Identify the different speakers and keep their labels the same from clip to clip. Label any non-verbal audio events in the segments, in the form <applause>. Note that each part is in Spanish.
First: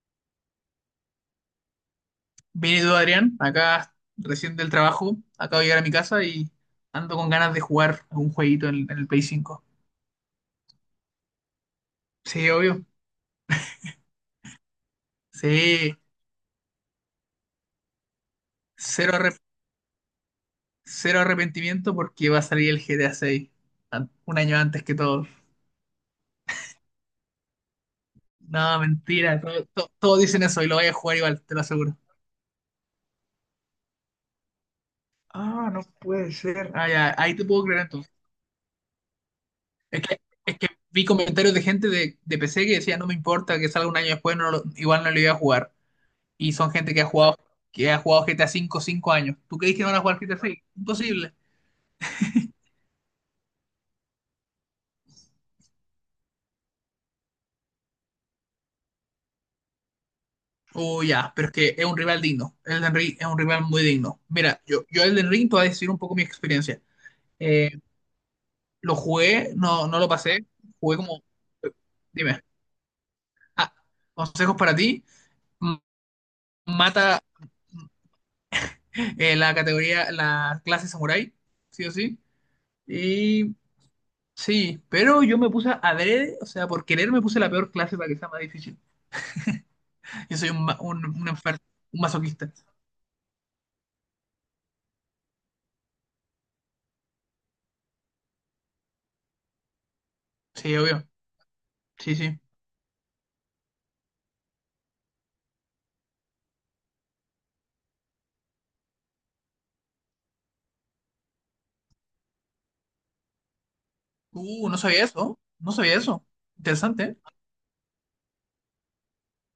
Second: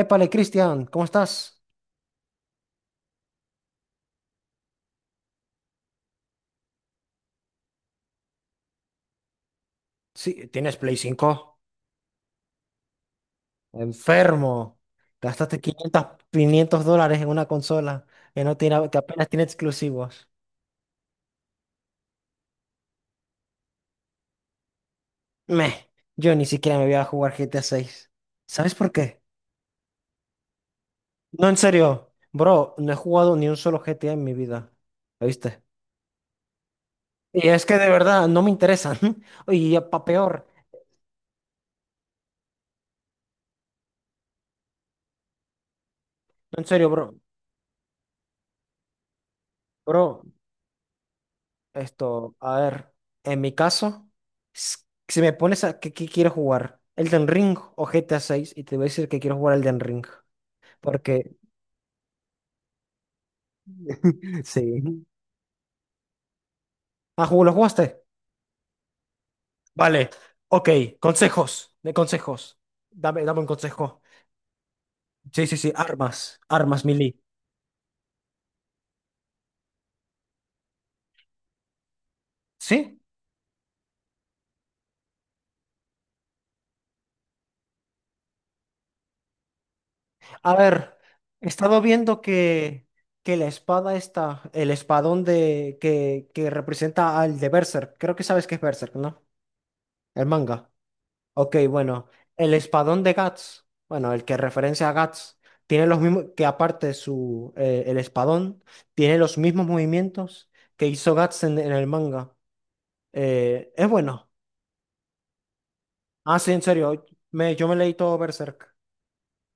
Speaker 1: Épale, Cristian, ¿cómo estás?
Speaker 2: Bien, ¿y tú, Adrián? Acá recién del trabajo, acabo de llegar a mi casa y ando con ganas de jugar a un jueguito en el Play 5.
Speaker 1: Sí, ¿tienes Play 5?
Speaker 2: Sí, obvio.
Speaker 1: Enfermo. Gastaste
Speaker 2: Sí,
Speaker 1: $500 en una consola que, no tiene, que
Speaker 2: cero,
Speaker 1: apenas
Speaker 2: arrep-
Speaker 1: tiene exclusivos.
Speaker 2: cero arrepentimiento porque va a salir el GTA 6 un año antes que todos.
Speaker 1: Meh, yo ni siquiera me voy a jugar GTA 6. ¿Sabes
Speaker 2: No,
Speaker 1: por qué?
Speaker 2: mentira, todos dicen eso y lo voy a jugar igual,
Speaker 1: No,
Speaker 2: te
Speaker 1: en
Speaker 2: lo aseguro.
Speaker 1: serio. Bro, no he jugado ni un solo GTA en mi vida. ¿Viste?
Speaker 2: Ah, no puede ser. Ah, ya, ahí te
Speaker 1: Y
Speaker 2: puedo
Speaker 1: es que
Speaker 2: creer
Speaker 1: de
Speaker 2: entonces.
Speaker 1: verdad no me interesan. <laughs> Oye, y
Speaker 2: Es
Speaker 1: pa'
Speaker 2: que,
Speaker 1: peor.
Speaker 2: es que vi comentarios de gente de PC que decía, no me importa que salga un año después, igual no lo iba a jugar. Y
Speaker 1: No, en
Speaker 2: son
Speaker 1: serio,
Speaker 2: gente que ha
Speaker 1: bro.
Speaker 2: jugado, que ha jugado GTA 5 años. ¿Tú crees que no van a jugar
Speaker 1: Bro,
Speaker 2: GTA 6? Imposible.
Speaker 1: esto, a ver, en mi caso, s- si me pones a qué, qué quiero jugar, Elden Ring o GTA 6, y te voy a decir que quiero jugar Elden Ring,
Speaker 2: Oh, ya,
Speaker 1: porque
Speaker 2: pero es que es un rival digno. Elden Ring es un rival muy digno.
Speaker 1: <laughs>
Speaker 2: Mira, yo
Speaker 1: sí.
Speaker 2: Elden Ring te voy a decir un poco mi experiencia.
Speaker 1: Ah, ¿lo
Speaker 2: Eh,
Speaker 1: jugaste?
Speaker 2: lo jugué, no, no lo
Speaker 1: Vale,
Speaker 2: pasé.
Speaker 1: ok,
Speaker 2: Jugué como,
Speaker 1: de
Speaker 2: dime,
Speaker 1: consejos. Dame, dame un
Speaker 2: ah,
Speaker 1: consejo.
Speaker 2: consejos para ti.
Speaker 1: Sí, sí, sí,
Speaker 2: M-
Speaker 1: armas, armas melee.
Speaker 2: Mata, la categoría, la clase samurai, sí o sí.
Speaker 1: ¿Sí?
Speaker 2: Y sí, pero yo me puse adrede, o sea, por querer me puse la peor clase para que sea más difícil. Yo soy
Speaker 1: A
Speaker 2: un, ma-
Speaker 1: ver,
Speaker 2: un
Speaker 1: he
Speaker 2: enfer-
Speaker 1: estado
Speaker 2: un
Speaker 1: viendo
Speaker 2: masoquista.
Speaker 1: que la espada está, el espadón que representa al de Berserk. Creo que sabes que es Berserk, ¿no? El manga.
Speaker 2: Sí, obvio.
Speaker 1: Ok, bueno,
Speaker 2: Sí, sí.
Speaker 1: el espadón de Guts, bueno, el que referencia a Guts, tiene los mismos, que aparte el espadón, tiene los mismos movimientos que hizo Guts en el manga. Es bueno.
Speaker 2: No sabía eso. No sabía eso.
Speaker 1: Ah, sí, en
Speaker 2: Interesante,
Speaker 1: serio,
Speaker 2: ¿eh?
Speaker 1: yo me leí todo Berserk.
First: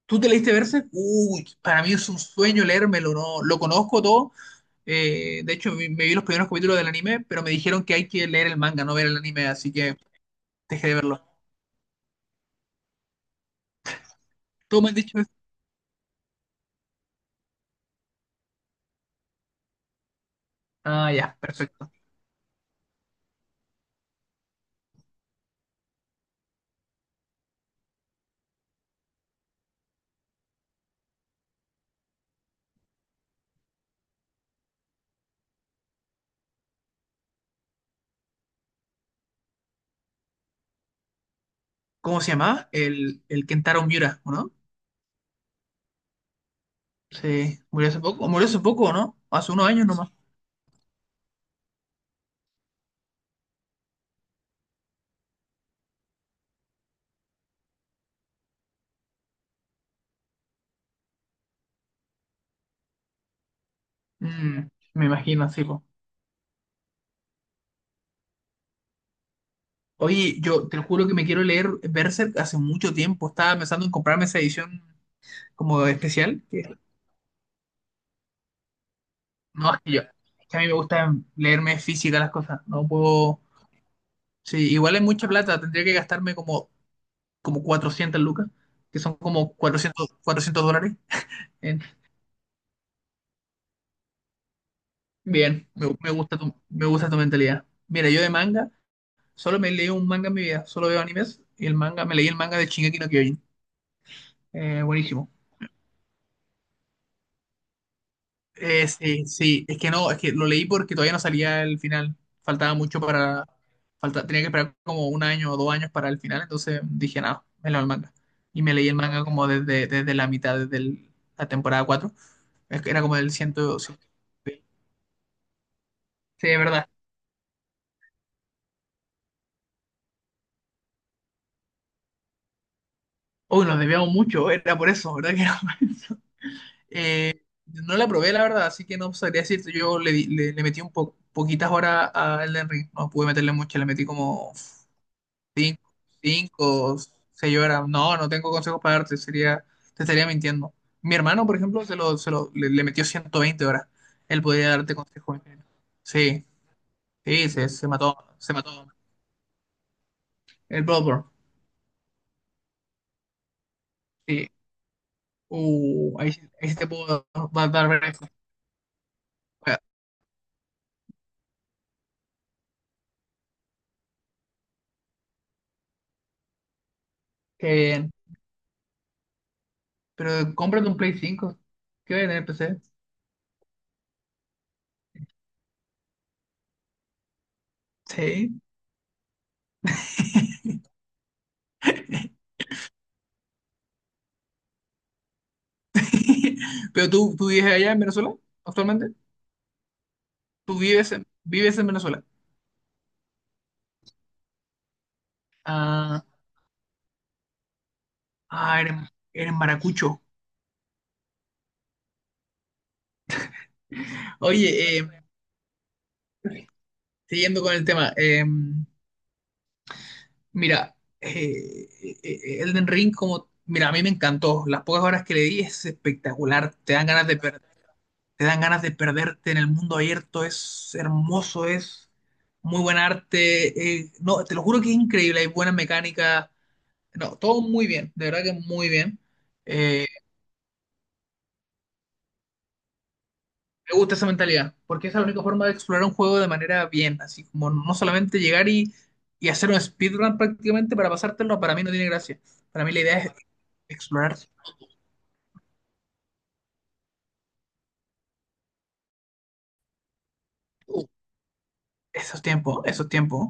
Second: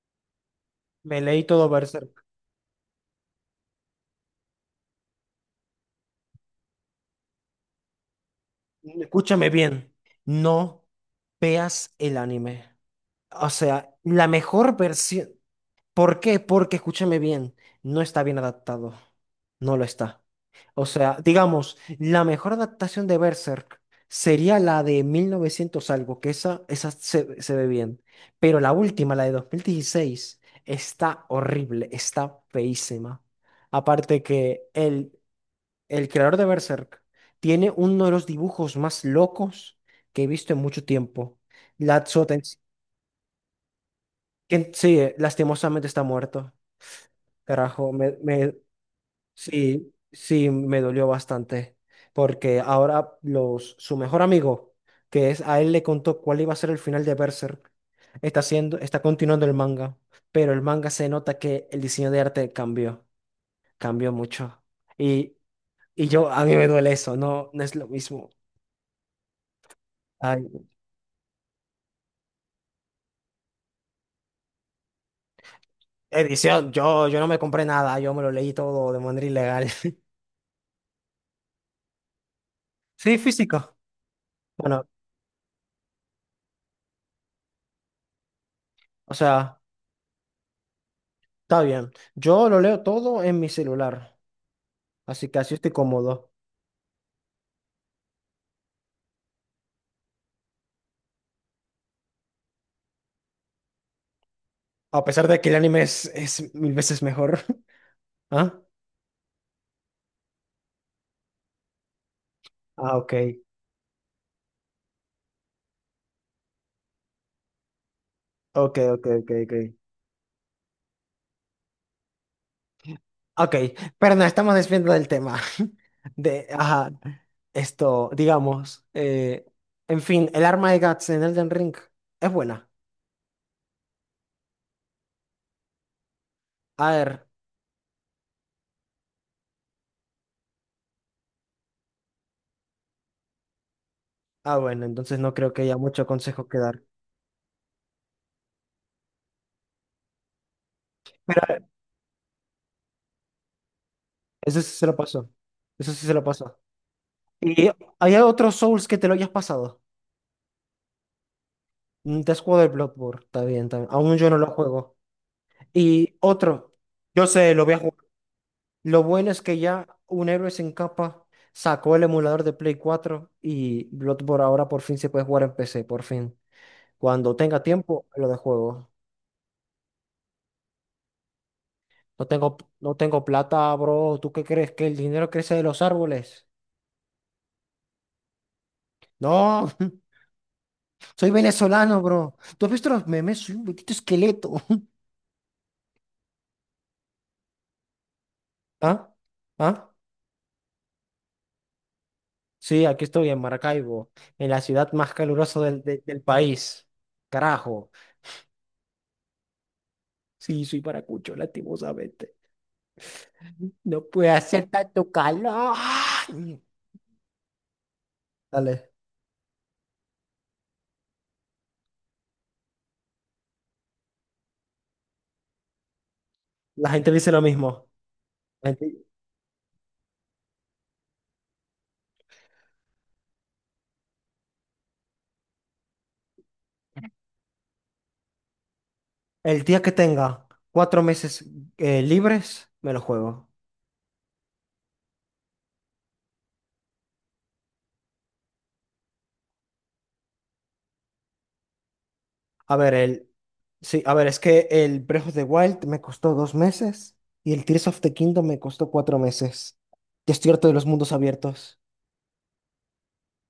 Speaker 2: ¿Tú te leíste Berserk?
Speaker 1: Me leí
Speaker 2: Uy,
Speaker 1: todo
Speaker 2: para mí es un
Speaker 1: Berserk.
Speaker 2: sueño leérmelo, ¿no? Lo conozco todo. De hecho, me vi los primeros capítulos del anime, pero me dijeron que hay que leer el manga, no ver el anime,
Speaker 1: Escúchame
Speaker 2: así
Speaker 1: bien,
Speaker 2: que
Speaker 1: no
Speaker 2: dejé de verlo.
Speaker 1: veas el anime. O sea, la mejor
Speaker 2: ¿Tú me has dicho
Speaker 1: versión.
Speaker 2: eso?
Speaker 1: ¿Por qué? Porque, escúchame bien, no está bien adaptado. No lo está. O
Speaker 2: Ah,
Speaker 1: sea,
Speaker 2: ya,
Speaker 1: digamos,
Speaker 2: perfecto.
Speaker 1: la mejor adaptación de Berserk sería la de 1900 algo, que esa se, se ve bien. Pero la última, la de 2016, está horrible, está feísima. Aparte que el creador de Berserk tiene uno de los dibujos más locos que he visto en mucho tiempo.
Speaker 2: ¿Cómo
Speaker 1: Latzo
Speaker 2: se
Speaker 1: Tens-
Speaker 2: llamaba? El Kentaro Miura, ¿o no?
Speaker 1: que sí, lastimosamente está muerto.
Speaker 2: Sí, murió
Speaker 1: Carajo.
Speaker 2: hace poco. ¿O murió hace poco, o no? Hace unos años
Speaker 1: Sí,
Speaker 2: nomás.
Speaker 1: sí, me dolió bastante, porque ahora su mejor amigo, que es a él le contó cuál iba a ser el final de Berserk, está continuando el manga, pero el manga se nota que el diseño de arte cambió, cambió mucho.
Speaker 2: Mm, me
Speaker 1: Y,
Speaker 2: imagino, sí, po.
Speaker 1: y a mí me duele eso, no, no es lo mismo.
Speaker 2: Oye,
Speaker 1: Ay,
Speaker 2: yo te juro que me quiero leer Berserk hace mucho tiempo. Estaba pensando en comprarme esa edición como especial.
Speaker 1: edición, yo no me compré nada, yo me lo leí todo de manera ilegal.
Speaker 2: No,
Speaker 1: <laughs>
Speaker 2: es que a mí me gusta leerme física las cosas. No
Speaker 1: Sí,
Speaker 2: puedo.
Speaker 1: físico.
Speaker 2: Sí,
Speaker 1: Bueno,
Speaker 2: igual es mucha plata. Tendría que gastarme como, como 400 lucas, que
Speaker 1: o
Speaker 2: son como
Speaker 1: sea,
Speaker 2: cuatrocientos dólares.
Speaker 1: está
Speaker 2: Eh,
Speaker 1: bien. Yo lo leo todo en mi celular, así que así
Speaker 2: Bien,
Speaker 1: estoy cómodo.
Speaker 2: me gusta tu mentalidad. Mira, yo de manga, solo me leí un manga en mi vida. Solo veo animes. Y el manga, me leí el manga de Shingeki no Kyojin.
Speaker 1: A pesar
Speaker 2: Buenísimo.
Speaker 1: de que el anime es mil veces mejor. <laughs> ¿Ah?
Speaker 2: Sí, sí, es que no, es que lo leí porque todavía no salía el final. Faltaba
Speaker 1: Ah,
Speaker 2: mucho
Speaker 1: ok.
Speaker 2: para. Falta, tenía que esperar como un año o dos años para el final, entonces dije, nada, me leo el manga. Y me
Speaker 1: Ok,
Speaker 2: leí el
Speaker 1: ok,
Speaker 2: manga
Speaker 1: ok,
Speaker 2: como
Speaker 1: ok.
Speaker 2: desde la mitad, la temporada cuatro. Es que era como del 100.
Speaker 1: Ok,
Speaker 2: Sí,
Speaker 1: pero nos estamos desviando del tema. <laughs>
Speaker 2: sí, es verdad.
Speaker 1: Ajá, esto, digamos, en fin, el arma de Guts en Elden Ring es buena.
Speaker 2: Uy, nos debíamos mucho, era por eso, ¿verdad? <laughs> Que era por eso.
Speaker 1: A ver,
Speaker 2: No la probé, la verdad, así que no sabría decirte. Yo le metí poquitas horas a Elden Ring, no pude meterle mucho, le metí como
Speaker 1: ah, bueno, entonces no creo que haya
Speaker 2: Cinco,
Speaker 1: mucho consejo que dar.
Speaker 2: cinco, seis horas. No, no tengo consejos para darte, sería, te estaría mintiendo. Mi hermano, por
Speaker 1: Pero
Speaker 2: ejemplo, le metió 120 horas. Él
Speaker 1: eso sí
Speaker 2: podría
Speaker 1: se
Speaker 2: darte
Speaker 1: lo pasó.
Speaker 2: consejos.
Speaker 1: Eso sí se lo
Speaker 2: Sí,
Speaker 1: pasó.
Speaker 2: sí, se,
Speaker 1: ¿Y
Speaker 2: se
Speaker 1: hay
Speaker 2: mató, se
Speaker 1: otros
Speaker 2: mató.
Speaker 1: Souls que te lo hayas pasado?
Speaker 2: El Bloodborne,
Speaker 1: Mm, te has jugado el Bloodborne, está bien, está bien. Aún yo no lo
Speaker 2: sí.
Speaker 1: juego. Y
Speaker 2: Ahí sí
Speaker 1: otro,
Speaker 2: te puedo
Speaker 1: yo sé, lo
Speaker 2: dar,
Speaker 1: voy a
Speaker 2: dar
Speaker 1: jugar.
Speaker 2: ver.
Speaker 1: Lo bueno es que ya un héroe sin capa sacó el emulador de Play 4 y Bloodborne ahora por fin se puede jugar en PC, por fin. Cuando tenga
Speaker 2: Qué
Speaker 1: tiempo,
Speaker 2: bien.
Speaker 1: lo de juego.
Speaker 2: Pero cómprate un Play 5. ¿Qué va a
Speaker 1: No
Speaker 2: tener
Speaker 1: tengo,
Speaker 2: PC?
Speaker 1: no tengo plata, bro. ¿Tú qué crees? ¿Que el dinero crece de los árboles?
Speaker 2: Sí.
Speaker 1: No, <laughs> soy venezolano, bro. ¿Tú has visto los memes? Soy un poquito esqueleto.
Speaker 2: <laughs> Pero tú vives allá en Venezuela
Speaker 1: <laughs> ¿Ah?
Speaker 2: actualmente.
Speaker 1: ¿Ah?
Speaker 2: Tú vives en Venezuela.
Speaker 1: Sí, aquí estoy en Maracaibo, en la ciudad más calurosa del, de- del
Speaker 2: Ah.
Speaker 1: país. Carajo.
Speaker 2: Ah, eres maracucho.
Speaker 1: Sí, soy paracucho, lastimosamente. No puede hacer
Speaker 2: Oye,
Speaker 1: tanto calor. Ay,
Speaker 2: siguiendo con el tema,
Speaker 1: dale.
Speaker 2: mira, Elden Ring, como, mira, a mí me encantó. Las pocas horas que le di es espectacular.
Speaker 1: La gente dice lo mismo.
Speaker 2: Te dan
Speaker 1: La
Speaker 2: ganas de
Speaker 1: gente-
Speaker 2: perderte en el mundo abierto. Es hermoso, es muy buen arte. No, te lo juro que es increíble. Hay buena mecánica. No, todo muy bien, de verdad que muy bien.
Speaker 1: El día que
Speaker 2: Eh,
Speaker 1: tenga 4 meses, libres, me lo juego.
Speaker 2: Me gusta esa mentalidad, porque es la única forma de explorar un juego de manera bien, así como no solamente llegar y hacer un speedrun prácticamente para pasártelo, para mí no tiene gracia.
Speaker 1: A
Speaker 2: Para mí
Speaker 1: ver,
Speaker 2: la idea
Speaker 1: el.
Speaker 2: es
Speaker 1: Sí, a ver,
Speaker 2: explorar.
Speaker 1: es que el Breath of the Wild me costó 2 meses y el Tears of the Kingdom me costó 4 meses. Ya estoy harto de los
Speaker 2: uh,
Speaker 1: mundos abiertos.
Speaker 2: Esos tiempos, esos tiempos.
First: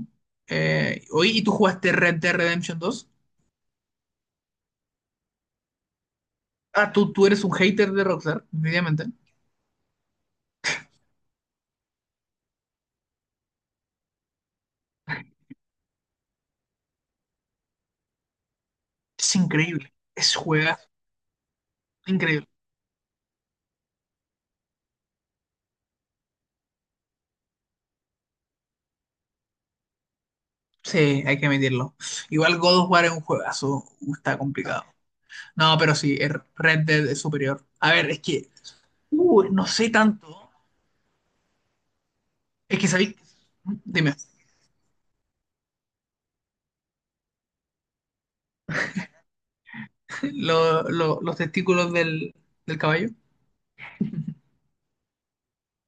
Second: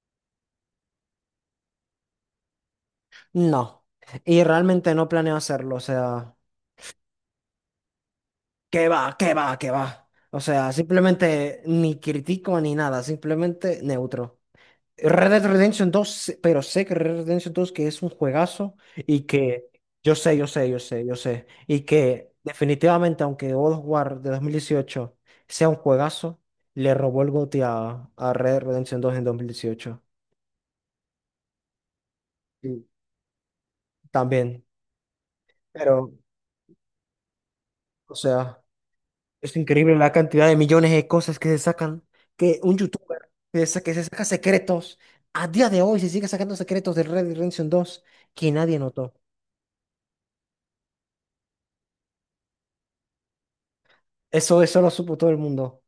Speaker 2: Oye, ¿y tú jugaste Red Dead Redemption dos?
Speaker 1: No. Y realmente no planeo hacerlo. O sea,
Speaker 2: Ah, tú eres un hater de Rockstar,
Speaker 1: ¿qué
Speaker 2: evidentemente.
Speaker 1: va? ¿Qué va? ¿Qué va? O sea, simplemente ni critico ni nada, simplemente neutro. Red Dead Redemption 2, pero sé que Red Dead Redemption 2 que es un juegazo y
Speaker 2: Es
Speaker 1: que
Speaker 2: increíble,
Speaker 1: yo
Speaker 2: es
Speaker 1: sé, yo sé, yo
Speaker 2: juegazo,
Speaker 1: sé, yo sé, y que
Speaker 2: increíble.
Speaker 1: definitivamente, aunque God of War de 2018 sea un juegazo, le robó el GOTY a Red Dead Redemption 2 en 2018.
Speaker 2: Sí, hay que admitirlo. Igual God
Speaker 1: Y
Speaker 2: of War es un juegazo, está
Speaker 1: también,
Speaker 2: complicado. No, pero
Speaker 1: pero,
Speaker 2: sí, el Red Dead es superior. A ver,
Speaker 1: o
Speaker 2: es que,
Speaker 1: sea, es
Speaker 2: no sé
Speaker 1: increíble la cantidad
Speaker 2: tanto.
Speaker 1: de millones de cosas que se sacan, que un
Speaker 2: Es que sabéis,
Speaker 1: youtuber que se
Speaker 2: dime,
Speaker 1: saca secretos, a día de hoy se sigue sacando secretos de Red Dead Redemption 2 que nadie notó.
Speaker 2: los testículos del caballo.
Speaker 1: Eso lo supo todo el mundo.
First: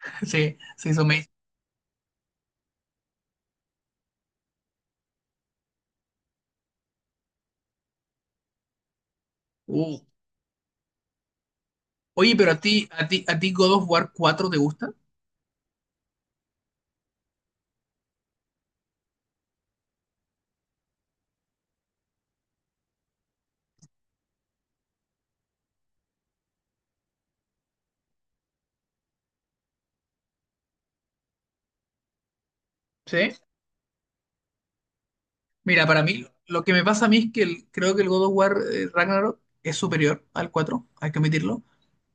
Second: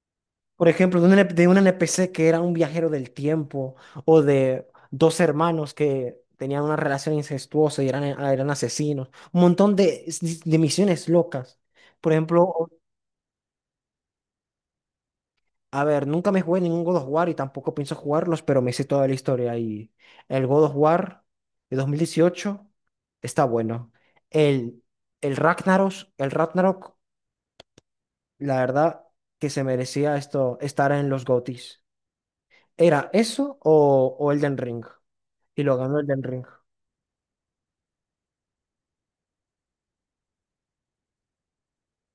Speaker 2: <laughs> Sí,
Speaker 1: Por
Speaker 2: sí,
Speaker 1: ejemplo, de
Speaker 2: son
Speaker 1: un,
Speaker 2: me
Speaker 1: de un NPC que era un viajero del tiempo, o de dos hermanos que tenían una relación incestuosa y eran, ah, eran asesinos. Un montón
Speaker 2: Uh.
Speaker 1: de misiones locas. Por
Speaker 2: Oye, pero a
Speaker 1: ejemplo,
Speaker 2: ti, a ti, a ti ¿God of War 4 te gusta?
Speaker 1: a ver, nunca me jugué ningún God of War y tampoco pienso jugarlos, pero me sé toda la historia. Y el God of War de 2018 está bueno. El, el Ragnaros, el Ragnarok, la verdad que se merecía esto, estar en los GOTYs. Era
Speaker 2: Sí.
Speaker 1: eso o Elden Ring. Y lo
Speaker 2: Mira,
Speaker 1: ganó
Speaker 2: para
Speaker 1: Elden
Speaker 2: mí,
Speaker 1: Ring.
Speaker 2: lo que me pasa a mí es que creo que el God of War, Ragnarok es superior al 4, hay que admitirlo.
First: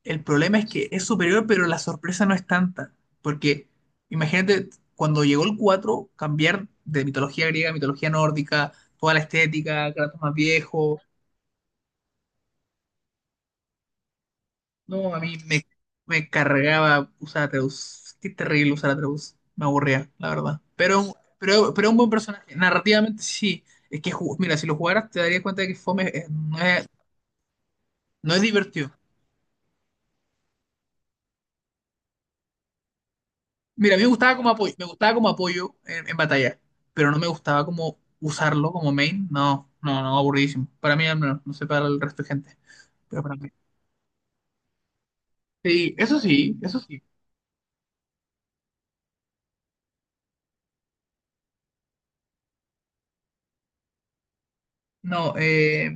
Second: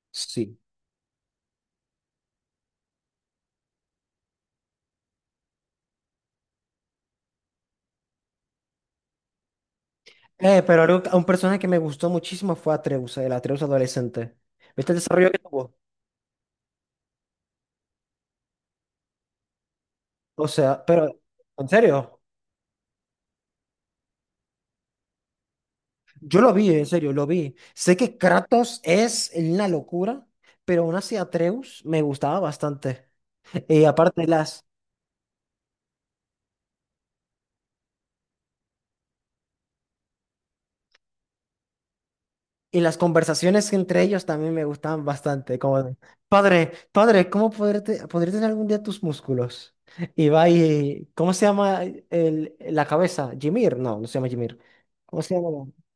Speaker 2: El
Speaker 1: Sí.
Speaker 2: problema es que es superior, pero la sorpresa no es tanta. Porque imagínate, cuando llegó el 4 cambiar de mitología griega a mitología nórdica, toda la estética, Kratos más
Speaker 1: Pero
Speaker 2: viejo.
Speaker 1: un personaje que me gustó muchísimo fue Atreus, el Atreus adolescente. ¿Viste el
Speaker 2: No, a
Speaker 1: desarrollo
Speaker 2: mí
Speaker 1: que
Speaker 2: me,
Speaker 1: tuvo?
Speaker 2: me cargaba usar Atreus. Qué terrible usar Atreus. Me aburría, la
Speaker 1: O
Speaker 2: verdad.
Speaker 1: sea,
Speaker 2: Pero,
Speaker 1: pero, ¿en
Speaker 2: pero, pero un buen
Speaker 1: serio?
Speaker 2: personaje. Narrativamente sí. Es que, mira, si lo jugaras te darías cuenta de que Fome,
Speaker 1: Yo lo
Speaker 2: no
Speaker 1: vi, en
Speaker 2: es,
Speaker 1: serio, lo vi. Sé que
Speaker 2: no es
Speaker 1: Kratos
Speaker 2: divertido.
Speaker 1: es una locura, pero aún así Atreus me gustaba bastante. <laughs> Y
Speaker 2: Mira, a mí me
Speaker 1: aparte,
Speaker 2: gustaba como apoyo, me gustaba como apoyo en batalla, pero no me gustaba como usarlo como main. No, no, no, aburridísimo. Para mí, al menos, no sé para el resto de gente.
Speaker 1: y las
Speaker 2: Pero para mí.
Speaker 1: conversaciones entre ellos también me gustaban bastante, como
Speaker 2: Sí,
Speaker 1: de,
Speaker 2: eso sí,
Speaker 1: padre,
Speaker 2: eso sí.
Speaker 1: padre, ¿cómo podré tener algún día tus músculos? Y va y, ¿cómo se llama la cabeza? Jimir, no, no se llama Jimir. ¿Cómo
Speaker 2: No,
Speaker 1: se llama?
Speaker 2: eh,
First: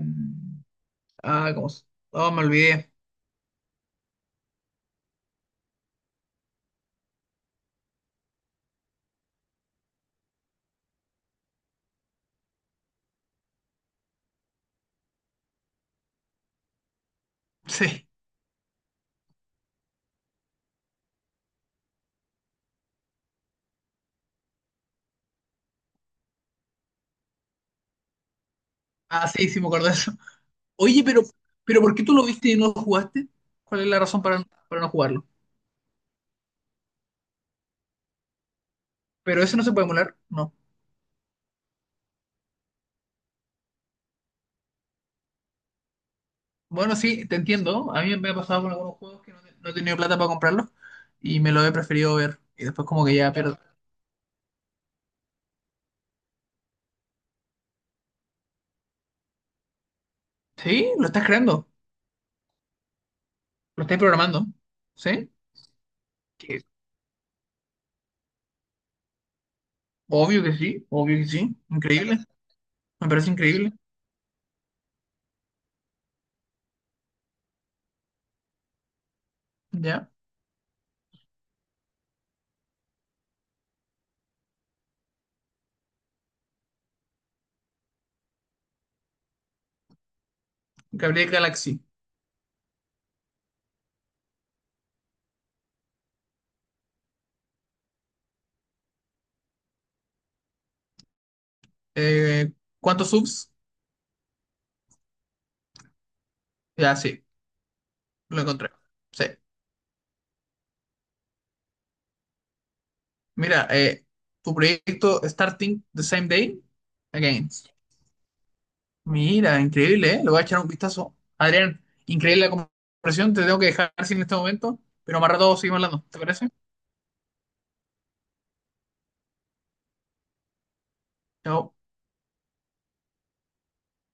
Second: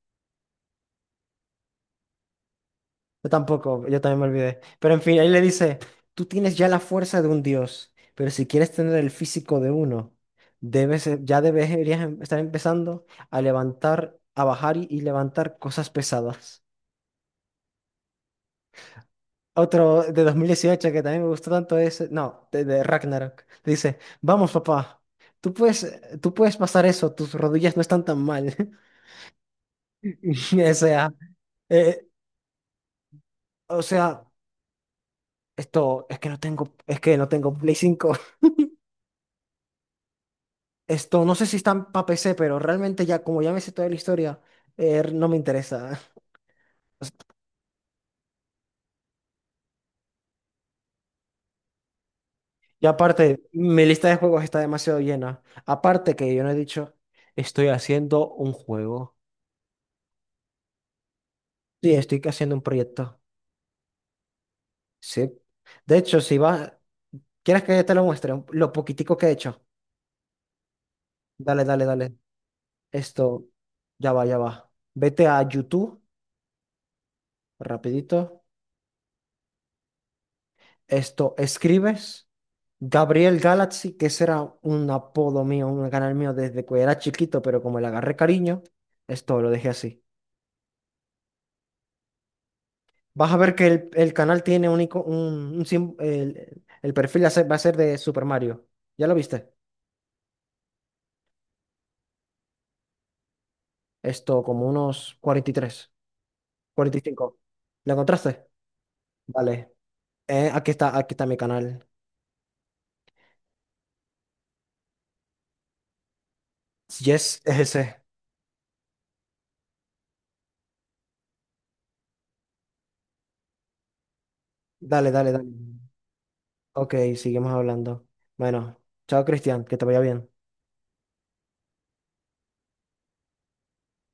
Speaker 2: ah, ¿cómo? Oh, me olvidé.
Speaker 1: Yo tampoco, yo también me olvidé. Pero en fin, él le dice, tú tienes ya la fuerza de un dios, pero si quieres tener el físico de uno, debes, ya deberías estar empezando a levantar, a bajar y levantar cosas pesadas.
Speaker 2: <laughs> Sí.
Speaker 1: Otro de 2018 que también me gustó tanto es, no, de Ragnarok. Dice, vamos, papá, tú puedes pasar eso, tus rodillas no están tan mal. <laughs>
Speaker 2: Ah, sí, sí, me acuerdo de eso.
Speaker 1: O
Speaker 2: Oye,
Speaker 1: sea,
Speaker 2: pero ¿por qué
Speaker 1: eh,
Speaker 2: tú lo viste y no lo jugaste?
Speaker 1: o
Speaker 2: ¿Cuál es la razón
Speaker 1: sea,
Speaker 2: para no jugarlo?
Speaker 1: esto es que no tengo Play 5.
Speaker 2: ¿Pero eso no se puede emular? No.
Speaker 1: Esto no sé si está para PC, pero realmente ya, como ya me sé toda la historia, no me interesa.
Speaker 2: Bueno, sí, te entiendo. A mí me ha pasado con algunos juegos que no he tenido plata para comprarlos y me lo he preferido ver. Y
Speaker 1: Y
Speaker 2: después como que ya
Speaker 1: aparte,
Speaker 2: pierdo.
Speaker 1: mi lista de juegos está demasiado llena. Aparte que yo no he dicho, estoy haciendo un juego.
Speaker 2: Sí, lo estás creando,
Speaker 1: Sí, estoy haciendo un proyecto.
Speaker 2: lo estás programando.
Speaker 1: Sí.
Speaker 2: ¿Sí?
Speaker 1: De hecho, si
Speaker 2: Que-
Speaker 1: vas, ¿quieres que te lo muestre? Lo poquitico que he hecho.
Speaker 2: Obvio que sí, obvio que sí.
Speaker 1: Dale, dale, dale.
Speaker 2: Increíble. Me parece
Speaker 1: Esto,
Speaker 2: increíble.
Speaker 1: ya va, ya va. Vete a YouTube, rapidito.
Speaker 2: Ya.
Speaker 1: Esto, escribes. Gabriel Galaxy, que ese era un apodo mío, un canal mío desde que era chiquito, pero como le agarré cariño, esto lo dejé así.
Speaker 2: Gabriel Galaxy.
Speaker 1: Vas a ver que el canal tiene el perfil va a ser de Super Mario. ¿Ya lo viste?
Speaker 2: Eh, ¿Cuántos subs?
Speaker 1: Esto, como unos cuarenta y tres,
Speaker 2: Ya,
Speaker 1: cuarenta y
Speaker 2: sí,
Speaker 1: cinco. ¿Lo
Speaker 2: lo
Speaker 1: encontraste?
Speaker 2: encontré. Sí.
Speaker 1: Vale. Aquí está mi canal.
Speaker 2: Mira, tu proyecto Starting the Same Day
Speaker 1: Yes,
Speaker 2: Again.
Speaker 1: es ese.
Speaker 2: Mira, increíble, ¿eh? Lo voy a echar un vistazo. Adrián, increíble la conversación. Te tengo que dejar sin este momento,
Speaker 1: Dale,
Speaker 2: pero
Speaker 1: dale,
Speaker 2: más
Speaker 1: dale.
Speaker 2: rato seguimos hablando. ¿Te parece?
Speaker 1: Ok, seguimos hablando. Bueno, chao Cristian, que te vaya bien.
Speaker 2: Chao.